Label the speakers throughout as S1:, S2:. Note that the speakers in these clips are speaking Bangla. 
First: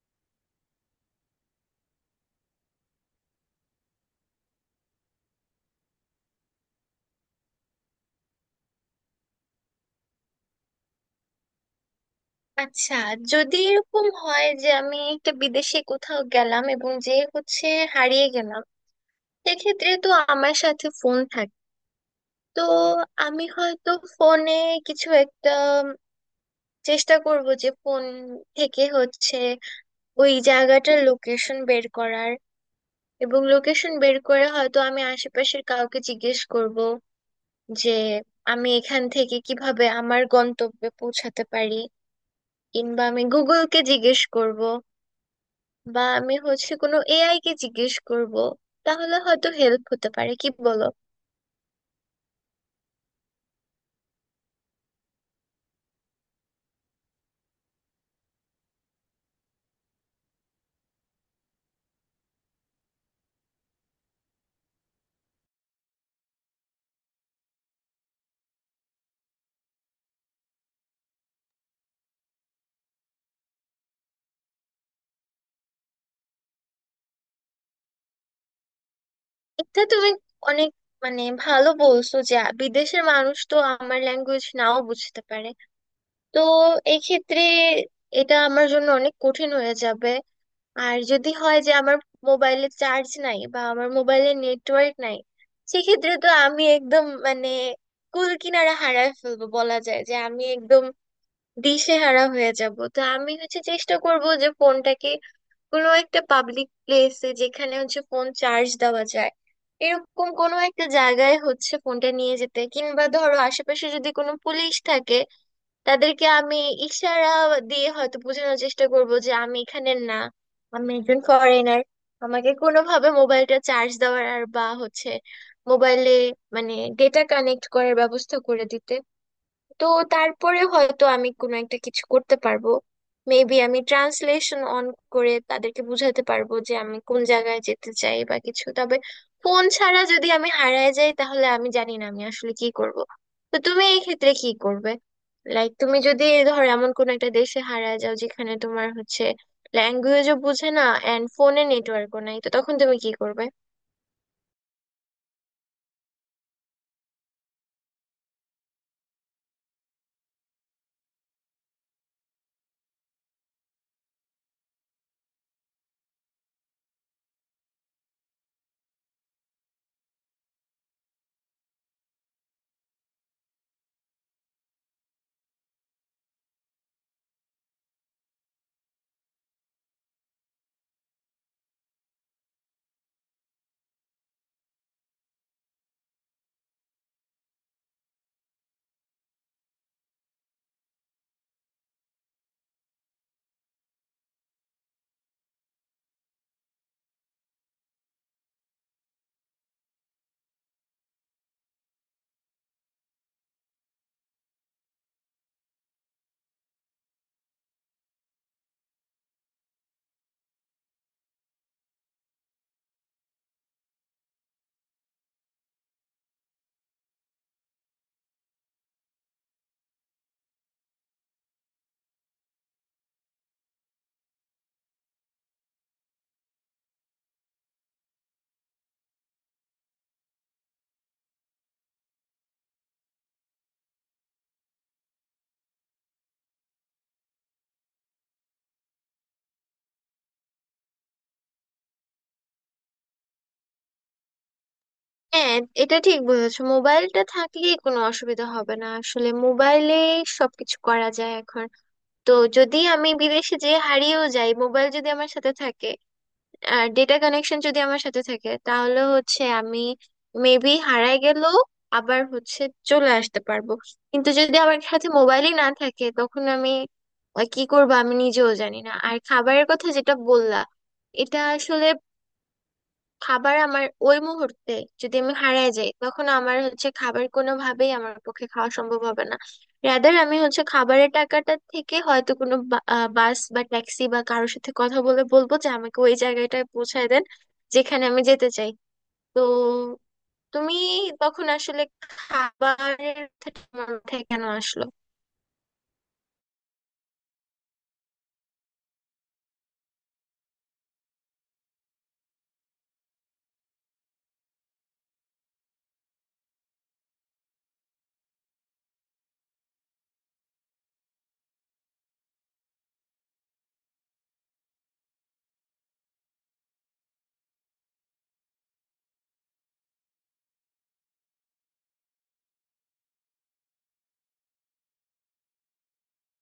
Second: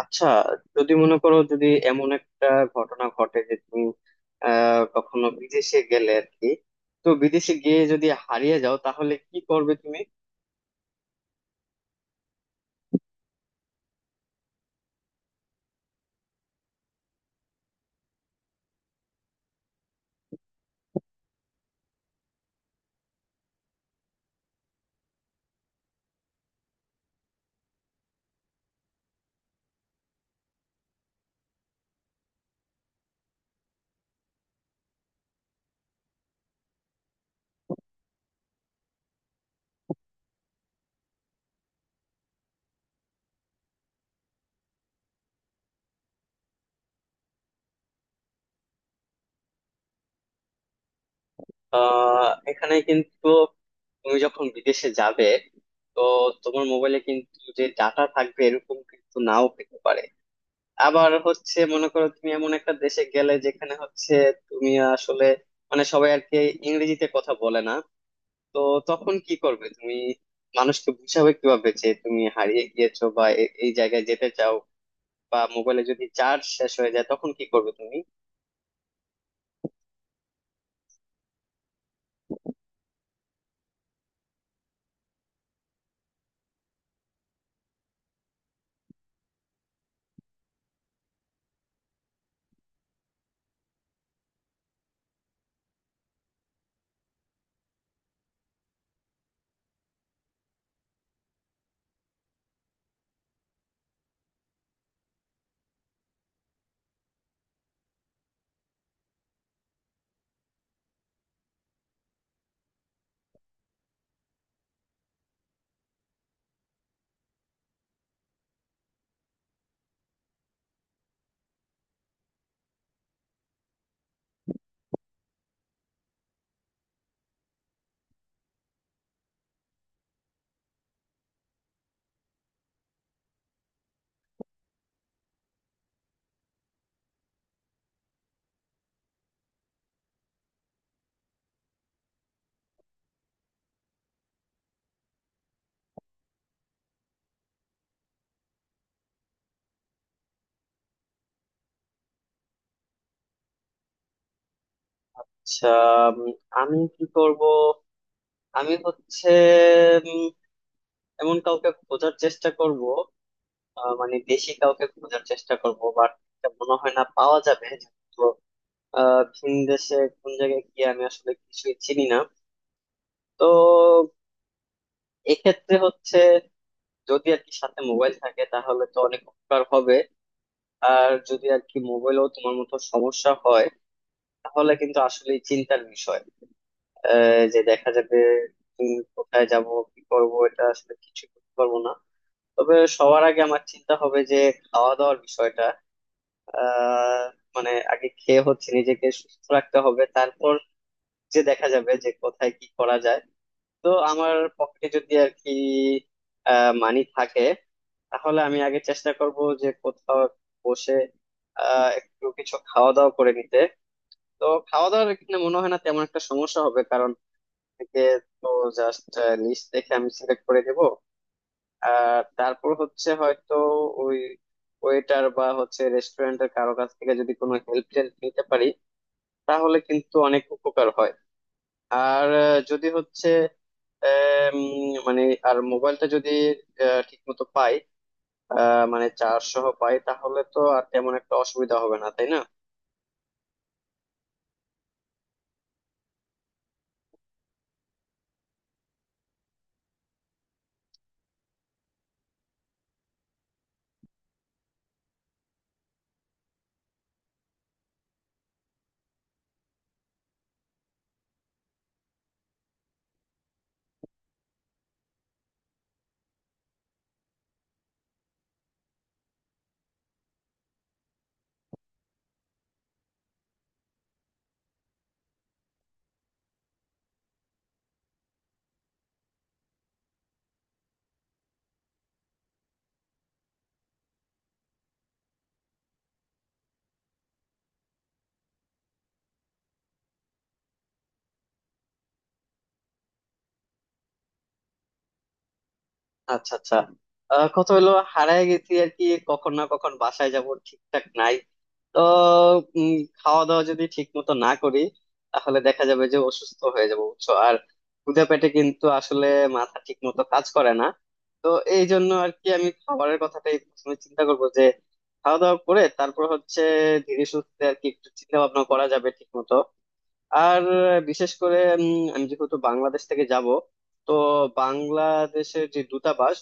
S1: আচ্ছা, যদি মনে করো যদি এমন একটা ঘটনা ঘটে যে তুমি কখনো বিদেশে গেলে আর কি, তো বিদেশে গিয়ে যদি হারিয়ে যাও তাহলে কি করবে তুমি?
S2: আচ্ছা, যদি এরকম হয় যে আমি একটা বিদেশে কোথাও গেলাম এবং যে হচ্ছে হারিয়ে গেলাম, সেক্ষেত্রে তো আমার সাথে ফোন থাকে। তো আমি হয়তো ফোনে কিছু একটা চেষ্টা করব যে ফোন থেকে ওই জায়গাটার লোকেশন বের করার, এবং লোকেশন বের করে হয়তো আমি আশেপাশের কাউকে জিজ্ঞেস করব যে আমি এখান থেকে কিভাবে আমার গন্তব্যে পৌঁছাতে পারি, কিংবা আমি গুগলকে জিজ্ঞেস করব, বা আমি কোনো এআই কে জিজ্ঞেস করব। তাহলে হয়তো হেল্প হতে পারে, কি বলো?
S1: এখানে কিন্তু তুমি যখন বিদেশে যাবে, তো তোমার মোবাইলে কিন্তু যে ডাটা থাকবে এরকম কিন্তু নাও পেতে পারে। আবার হচ্ছে, মনে করো তুমি এমন একটা দেশে গেলে যেখানে হচ্ছে তুমি আসলে মানে সবাই আর কি ইংরেজিতে কথা বলে না। তো তখন কি করবে তুমি? মানুষকে বুঝাবে কিভাবে যে তুমি হারিয়ে গিয়েছো বা এই জায়গায় যেতে চাও, বা মোবাইলে যদি চার্জ শেষ হয়ে যায় তখন কি করবে তুমি?
S2: এটা তুমি অনেক মানে ভালো বলছো যে বিদেশের মানুষ তো আমার ল্যাঙ্গুয়েজ নাও বুঝতে পারে। তো এই ক্ষেত্রে এটা আমার জন্য অনেক কঠিন হয়ে যাবে। আর যদি হয় যে আমার মোবাইলে চার্জ নাই বা আমার মোবাইলে নেটওয়ার্ক নাই, সেক্ষেত্রে তো আমি একদম মানে কুল কিনারা হারায় ফেলবো, বলা যায় যে আমি একদম দিশেহারা হয়ে যাব। তো আমি চেষ্টা করব যে ফোনটাকে কোনো একটা পাবলিক প্লেসে যেখানে হচ্ছে ফোন চার্জ দেওয়া যায়, এরকম কোনো একটা জায়গায় হচ্ছে ফোনটা নিয়ে যেতে, কিংবা ধরো আশেপাশে যদি কোনো পুলিশ থাকে, তাদেরকে আমি ইশারা দিয়ে হয়তো বোঝানোর চেষ্টা করব যে আমি এখানে না, আমি একজন ফরেনার। আমাকে কোনোভাবে মোবাইলটা চার্জ দেওয়ার আর বা মোবাইলে মানে ডেটা কানেক্ট করার ব্যবস্থা করে দিতে। তো তারপরে হয়তো আমি কোনো একটা কিছু করতে পারবো। মেবি আমি ট্রান্সলেশন অন করে তাদেরকে বুঝাতে পারবো যে আমি কোন জায়গায় যেতে চাই বা কিছু। তবে ফোন ছাড়া যদি আমি হারিয়ে যাই তাহলে আমি জানি না আমি আসলে কি করব। তো তুমি এই ক্ষেত্রে কি করবে? লাইক তুমি যদি ধরো এমন কোন একটা দেশে হারিয়ে যাও যেখানে তোমার ল্যাঙ্গুয়েজও বুঝে না এন্ড ফোনে নেটওয়ার্কও নাই, তো তখন তুমি কি করবে?
S1: আচ্ছা, উম, আমি কি করব? আমি হচ্ছে উম, এমন কাউকে খোঁজার চেষ্টা করব। মানে দেশি কাউকে খোঁজার চেষ্টা করব, বাট মনে হয় না পাওয়া যাবে। তো ভিন দেশে কোন জায়গায় গিয়ে আমি আসলে কিছুই চিনি না। তো এক্ষেত্রে হচ্ছে যদি আর কি সাথে মোবাইল থাকে তাহলে তো অনেক উপকার হবে। আর যদি আর কি মোবাইলও তোমার মতো সমস্যা হয়, তাহলে কিন্তু আসলে চিন্তার বিষয়। যে দেখা যাবে কোথায় যাব কি করব, এটা আসলে কিছু করতে পারবো না। তবে সবার আগে আমার চিন্তা হবে যে খাওয়া দাওয়ার বিষয়টা। আহ মানে আগে খেয়ে হচ্ছে নিজেকে সুস্থ রাখতে হবে, তারপর যে দেখা যাবে যে কোথায় কি করা যায়। তো আমার পকেটে যদি আর কি মানি থাকে, তাহলে আমি আগে চেষ্টা করব যে কোথাও বসে একটু কিছু খাওয়া দাওয়া করে নিতে। তো খাওয়া দাওয়ার এখানে মনে হয় না তেমন একটা সমস্যা হবে, কারণ থেকে তো জাস্ট লিস্ট দেখে আমি সিলেক্ট করে দেব। আর তারপর হচ্ছে হয়তো ওই ওয়েটার বা হচ্ছে রেস্টুরেন্টের কারো কাছ থেকে যদি কোনো হেল্প টেল্প নিতে পারি, তাহলে কিন্তু অনেক উপকার হয়। আর যদি হচ্ছে মানে আর মোবাইলটা যদি ঠিক মতো পাই মানে 400 পাই, তাহলে তো আর তেমন একটা অসুবিধা হবে না তাই না?
S2: হ্যাঁ, এটা ঠিক বলেছো, মোবাইলটা থাকলেই কোনো অসুবিধা হবে না। আসলে মোবাইলে সবকিছু করা যায় এখন। তো যদি আমি বিদেশে যেয়ে হারিয়েও যাই, মোবাইল যদি আমার সাথে থাকে আর ডেটা কানেকশন যদি আমার সাথে থাকে, তাহলে হচ্ছে আমি মেবি হারায় গেলেও আবার চলে আসতে পারবো। কিন্তু যদি আমার সাথে মোবাইলই না থাকে, তখন আমি কি করবো আমি নিজেও জানি না। আর খাবারের কথা যেটা বললা, এটা আসলে খাবার আমার ওই মুহূর্তে, যদি আমি হারিয়ে যাই তখন আমার হচ্ছে খাবার কোনোভাবেই আমার পক্ষে খাওয়া সম্ভব হবে না। রাদার আমি হচ্ছে খাবারের টাকাটা থেকে হয়তো কোনো বাস বা ট্যাক্সি বা কারোর সাথে কথা বলে বলবো যে আমাকে ওই জায়গাটায় পৌঁছায় দেন যেখানে আমি যেতে চাই। তো তুমি তখন আসলে খাবারের কথাটা তোমার মাথায় কেন আসলো?
S1: আচ্ছা, আচ্ছা। কথা হলো হারায় গেছি আর কি। কখন না কখন বাসায় যাব ঠিকঠাক নাই, তো খাওয়া দাওয়া যদি ঠিক মতো না করি তাহলে দেখা যাবে যে অসুস্থ হয়ে যাবো বুঝছো। আর ক্ষুধা পেটে কিন্তু আসলে মাথা ঠিক মতো কাজ করে না। তো এই জন্য আর কি আমি খাবারের কথাটাই প্রথমে চিন্তা করবো, যে খাওয়া দাওয়া করে তারপর হচ্ছে ধীরে সুস্থে আর কি একটু চিন্তা ভাবনা করা যাবে ঠিক মতো। আর বিশেষ করে আমি যেহেতু বাংলাদেশ থেকে যাব, তো বাংলাদেশের যে দূতাবাস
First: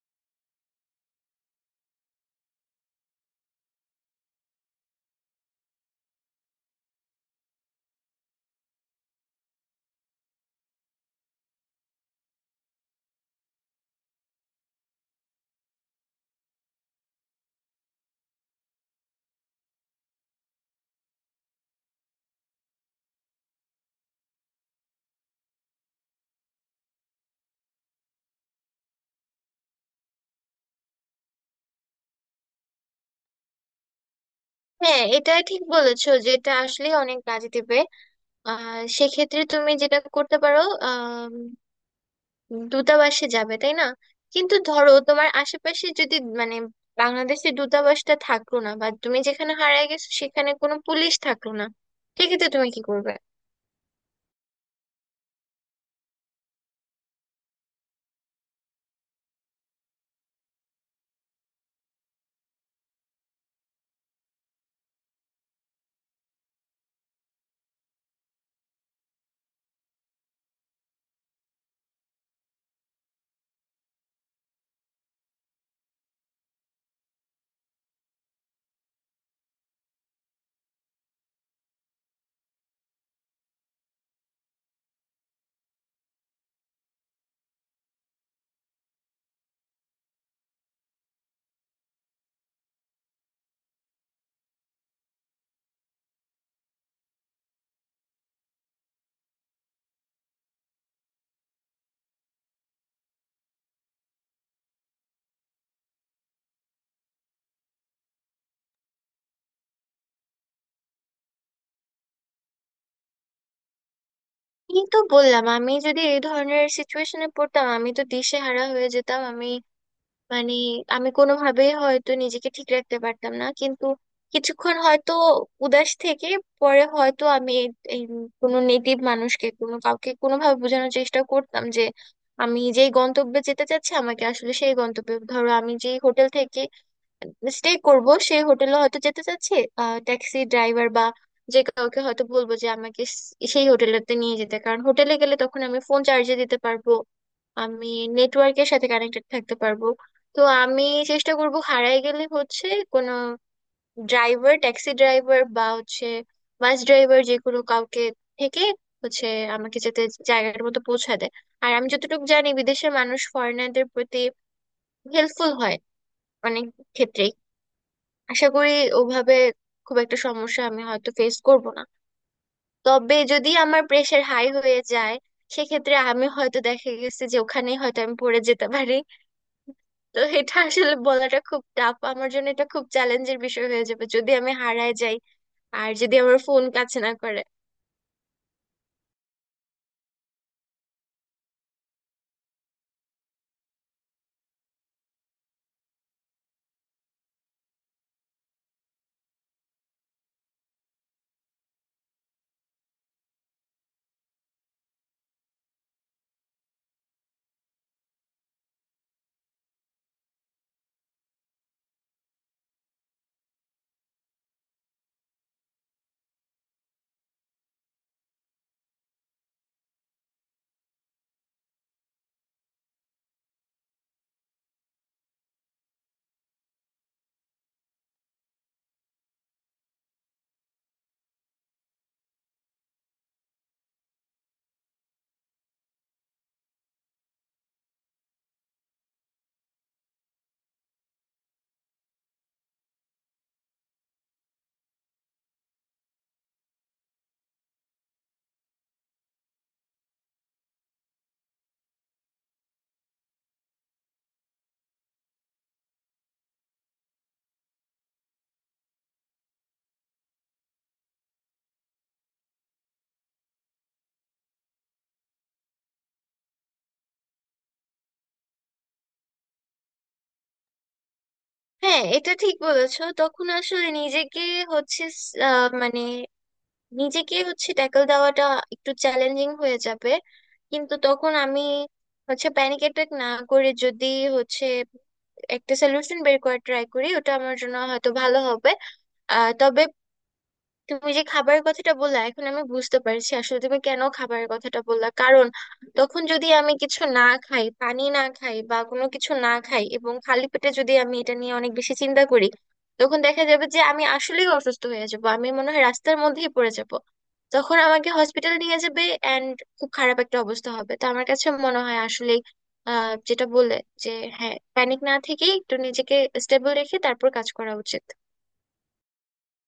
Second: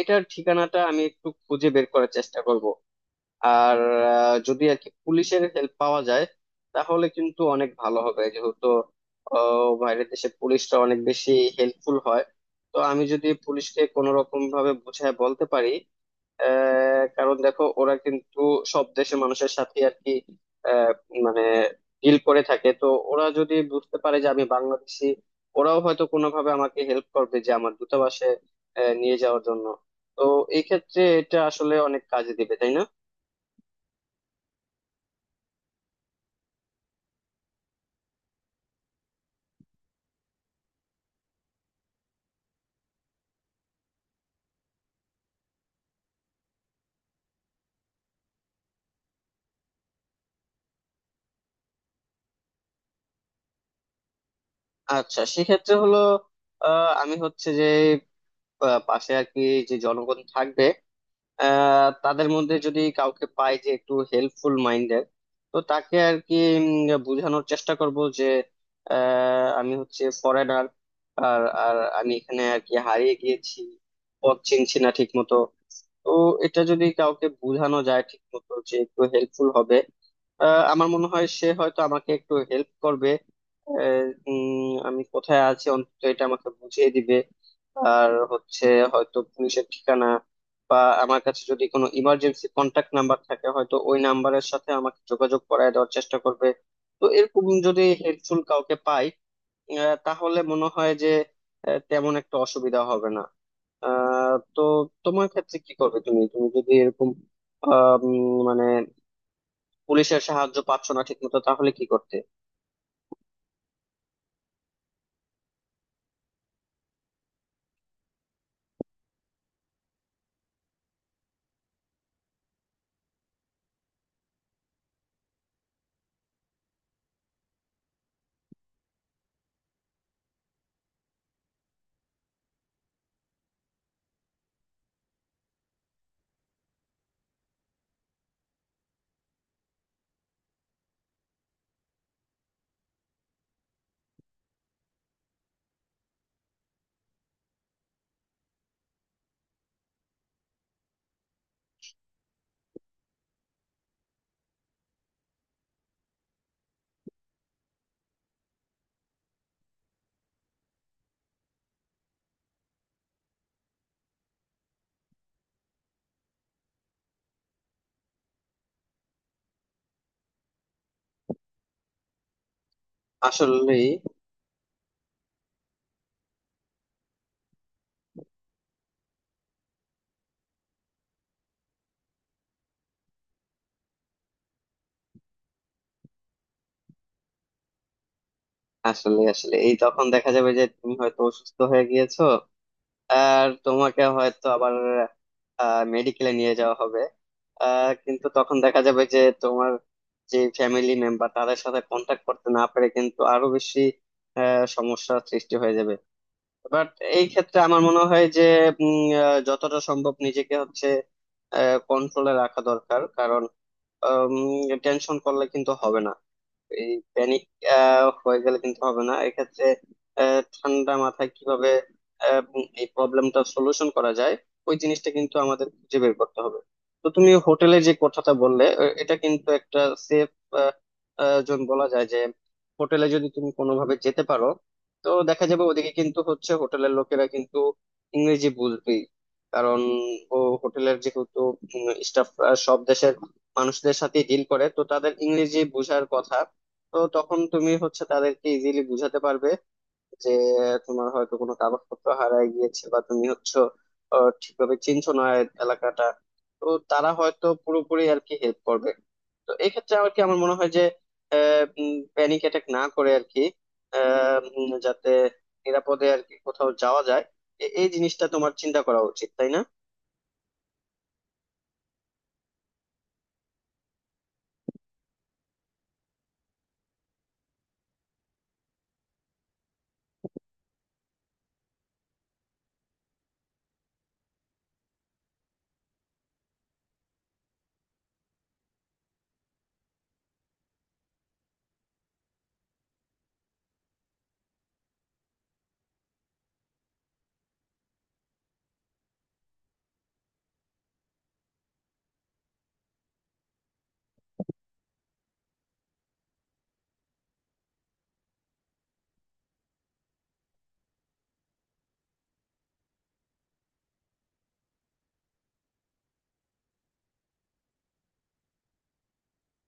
S1: এটার ঠিকানাটা আমি একটু খুঁজে বের করার চেষ্টা করব। আর যদি আর কি পুলিশের হেল্প পাওয়া যায় তাহলে কিন্তু অনেক ভালো হবে, যেহেতু বাইরের দেশে পুলিশটা অনেক বেশি হেল্পফুল হয়। তো আমি যদি পুলিশকে কোনো রকম ভাবে বুঝায় বলতে পারি। কারণ দেখো ওরা কিন্তু সব দেশের মানুষের সাথে আর কি আহ, মানে ডিল করে থাকে, তো ওরা যদি বুঝতে পারে যে আমি বাংলাদেশি, ওরাও হয়তো কোনোভাবে আমাকে হেল্প করবে যে আমার দূতাবাসে নিয়ে যাওয়ার জন্য। তো এই ক্ষেত্রে এটা আসলে অনেক কাজে দিবে তাই না?
S2: হ্যাঁ, এটা ঠিক বলেছো যে এটা আসলে অনেক কাজে দেবে। আহ, সেক্ষেত্রে তুমি যেটা করতে পারো, দূতাবাসে যাবে তাই না? কিন্তু ধরো তোমার আশেপাশে যদি মানে বাংলাদেশের দূতাবাসটা থাকলো না, বা তুমি যেখানে হারিয়ে গেছো সেখানে কোনো পুলিশ থাকলো না, সেক্ষেত্রে তুমি কি করবে?
S1: আচ্ছা, সেক্ষেত্রে হলো আমি হচ্ছে যে পাশে আর কি যে জনগণ থাকবে। তাদের মধ্যে যদি কাউকে পাই যে একটু হেল্পফুল মাইন্ডের, তো তাকে আর কি বোঝানোর চেষ্টা করব যে আমি হচ্ছে ফরেনার। আর আর আমি এখানে আর কি হারিয়ে গিয়েছি, পথ চিনছি না ঠিক মতো। তো এটা যদি কাউকে বোঝানো যায় ঠিক মতো যে একটু হেল্পফুল হবে, আমার মনে হয় সে হয়তো আমাকে একটু হেল্প করবে। আহ, আমি কোথায় আছি অন্তত এটা আমাকে বুঝিয়ে দিবে। আর হচ্ছে হয়তো পুলিশের ঠিকানা, বা আমার কাছে যদি কোনো ইমার্জেন্সি কন্ট্যাক্ট নাম্বার থাকে হয়তো ওই নাম্বারের সাথে আমাকে যোগাযোগ করায় দেওয়ার চেষ্টা করবে। তো এরকম যদি হেল্পফুল কাউকে পাই, তাহলে মনে হয় যে তেমন একটা অসুবিধা হবে না। তো তোমার ক্ষেত্রে কি করবে তুমি তুমি যদি এরকম মানে পুলিশের সাহায্য পাচ্ছ না ঠিকমতো, তাহলে কি করতে?
S2: এই তো বললাম, আমি যদি এই ধরনের সিচুয়েশনে পড়তাম আমি তো দিশেহারা হয়ে যেতাম। আমি মানে আমি কোনোভাবেই হয়তো নিজেকে ঠিক রাখতে পারতাম না। কিন্তু কিছুক্ষণ হয়তো উদাস থেকে পরে হয়তো আমি এই এই কোনো নেটিভ মানুষকে, কোনো কাউকে কোনোভাবে বোঝানোর চেষ্টা করতাম যে আমি যেই গন্তব্যে যেতে চাচ্ছি আমাকে আসলে সেই গন্তব্যে, ধরো আমি যেই হোটেল থেকে স্টে করব সেই হোটেলে হয়তো যেতে চাচ্ছি, ট্যাক্সি ড্রাইভার বা যে কাউকে হয়তো বলবো যে আমাকে সেই হোটেলেতে নিয়ে যেতে। কারণ হোটেলে গেলে তখন আমি ফোন চার্জে দিতে পারবো, আমি নেটওয়ার্কের সাথে কানেক্টেড থাকতে পারবো। তো আমি চেষ্টা করব হারায় গেলে হচ্ছে কোনো ড্রাইভার, ট্যাক্সি ড্রাইভার বা হচ্ছে বাস ড্রাইভার, যে কোনো কাউকে থেকে হচ্ছে আমাকে যেতে জায়গাটার মতো পৌঁছা দেয়। আর আমি যতটুকু জানি বিদেশের মানুষ ফরেনারদের প্রতি হেল্পফুল হয় অনেক ক্ষেত্রে। আশা করি ওভাবে খুব একটা সমস্যা আমি হয়তো ফেস করব না। তবে যদি
S1: আসলে
S2: আমার প্রেশার হাই হয়ে যায়, সেক্ষেত্রে আমি হয়তো, দেখা গেছে যে ওখানেই হয়তো আমি পড়ে যেতে পারি। তো এটা আসলে বলাটা খুব টাফ, আমার জন্য এটা খুব চ্যালেঞ্জের বিষয় হয়ে যাবে যদি আমি হারায় যাই আর যদি আমার ফোন কাজ না করে।
S1: আসলে আসলে এই তখন দেখা যাবে যে তুমি হয়তো অসুস্থ হয়ে গিয়েছো, আর তোমাকে হয়তো আবার মেডিকেলে নিয়ে যাওয়া হবে। কিন্তু তখন দেখা যাবে যে তোমার যে ফ্যামিলি মেম্বার তাদের সাথে কন্ট্যাক্ট করতে না পেরে কিন্তু আরো বেশি সমস্যার সৃষ্টি হয়ে যাবে। বাট এই ক্ষেত্রে আমার মনে হয় যে যতটা সম্ভব নিজেকে হচ্ছে কন্ট্রোলে রাখা দরকার, কারণ টেনশন করলে কিন্তু হবে না। এই প্যানিক হয়ে গেলে কিন্তু হবে না এক্ষেত্রে। ঠান্ডা মাথায় কিভাবে এই প্রবলেমটা সলিউশন করা যায়, ওই জিনিসটা কিন্তু আমাদের খুঁজে বের করতে হবে। তো তুমি হোটেলে যে কথাটা বললে, এটা কিন্তু একটা সেফ জোন বলা যায় যে হোটেলে যদি তুমি কোনোভাবে যেতে পারো, তো দেখা যাবে ওদিকে কিন্তু হচ্ছে হোটেলের লোকেরা কিন্তু ইংরেজি বুঝবেই। কারণ ও হোটেলের যেহেতু স্টাফ সব দেশের মানুষদের সাথে ডিল করে, তো তাদের ইংরেজি বোঝার কথা। তো তখন তুমি হচ্ছে তাদেরকে ইজিলি বুঝাতে পারবে যে তোমার হয়তো কোনো কাগজপত্র হারায় গিয়েছে, বা তুমি হচ্ছে ঠিকভাবে চিনছো না এলাকাটা। তো তারা হয়তো পুরোপুরি আর কি হেল্প করবে। তো এক্ষেত্রে আর কি আমার মনে হয় যে প্যানিক অ্যাটাক না করে আর কি যাতে নিরাপদে আর কি কোথাও যাওয়া যায়, এই জিনিসটা তোমার চিন্তা করা উচিত তাই না?
S2: হ্যাঁ, এটা ঠিক বলেছো, তখন আসলে হচ্ছে আহ, মানে নিজেকে হচ্ছে ট্যাকল দেওয়াটা একটু চ্যালেঞ্জিং হয়ে যাবে। কিন্তু তখন আমি প্যানিক অ্যাটাক না করে যদি হচ্ছে একটা সলিউশন বের করার ট্রাই করি, ওটা আমার জন্য হয়তো ভালো হবে। আহ, তবে তুমি যে খাবারের কথাটা বললা, এখন আমি বুঝতে পারছি আসলে তুমি কেন খাবারের কথাটা বললা। কারণ তখন যদি আমি কিছু না খাই, পানি না খাই বা কোনো কিছু না খাই, এবং খালি পেটে যদি আমি এটা নিয়ে অনেক বেশি চিন্তা করি, তখন দেখা যাবে যে আমি আসলেই অসুস্থ হয়ে যাব, আমি মনে হয় রাস্তার মধ্যেই পড়ে যাব। তখন আমাকে হসপিটাল নিয়ে যাবে এন্ড খুব খারাপ একটা অবস্থা হবে। তো আমার কাছে মনে হয় আসলে, আহ, যেটা বললে, যে হ্যাঁ, প্যানিক না থেকেই একটু নিজেকে স্টেবল রেখে তারপর কাজ করা উচিত।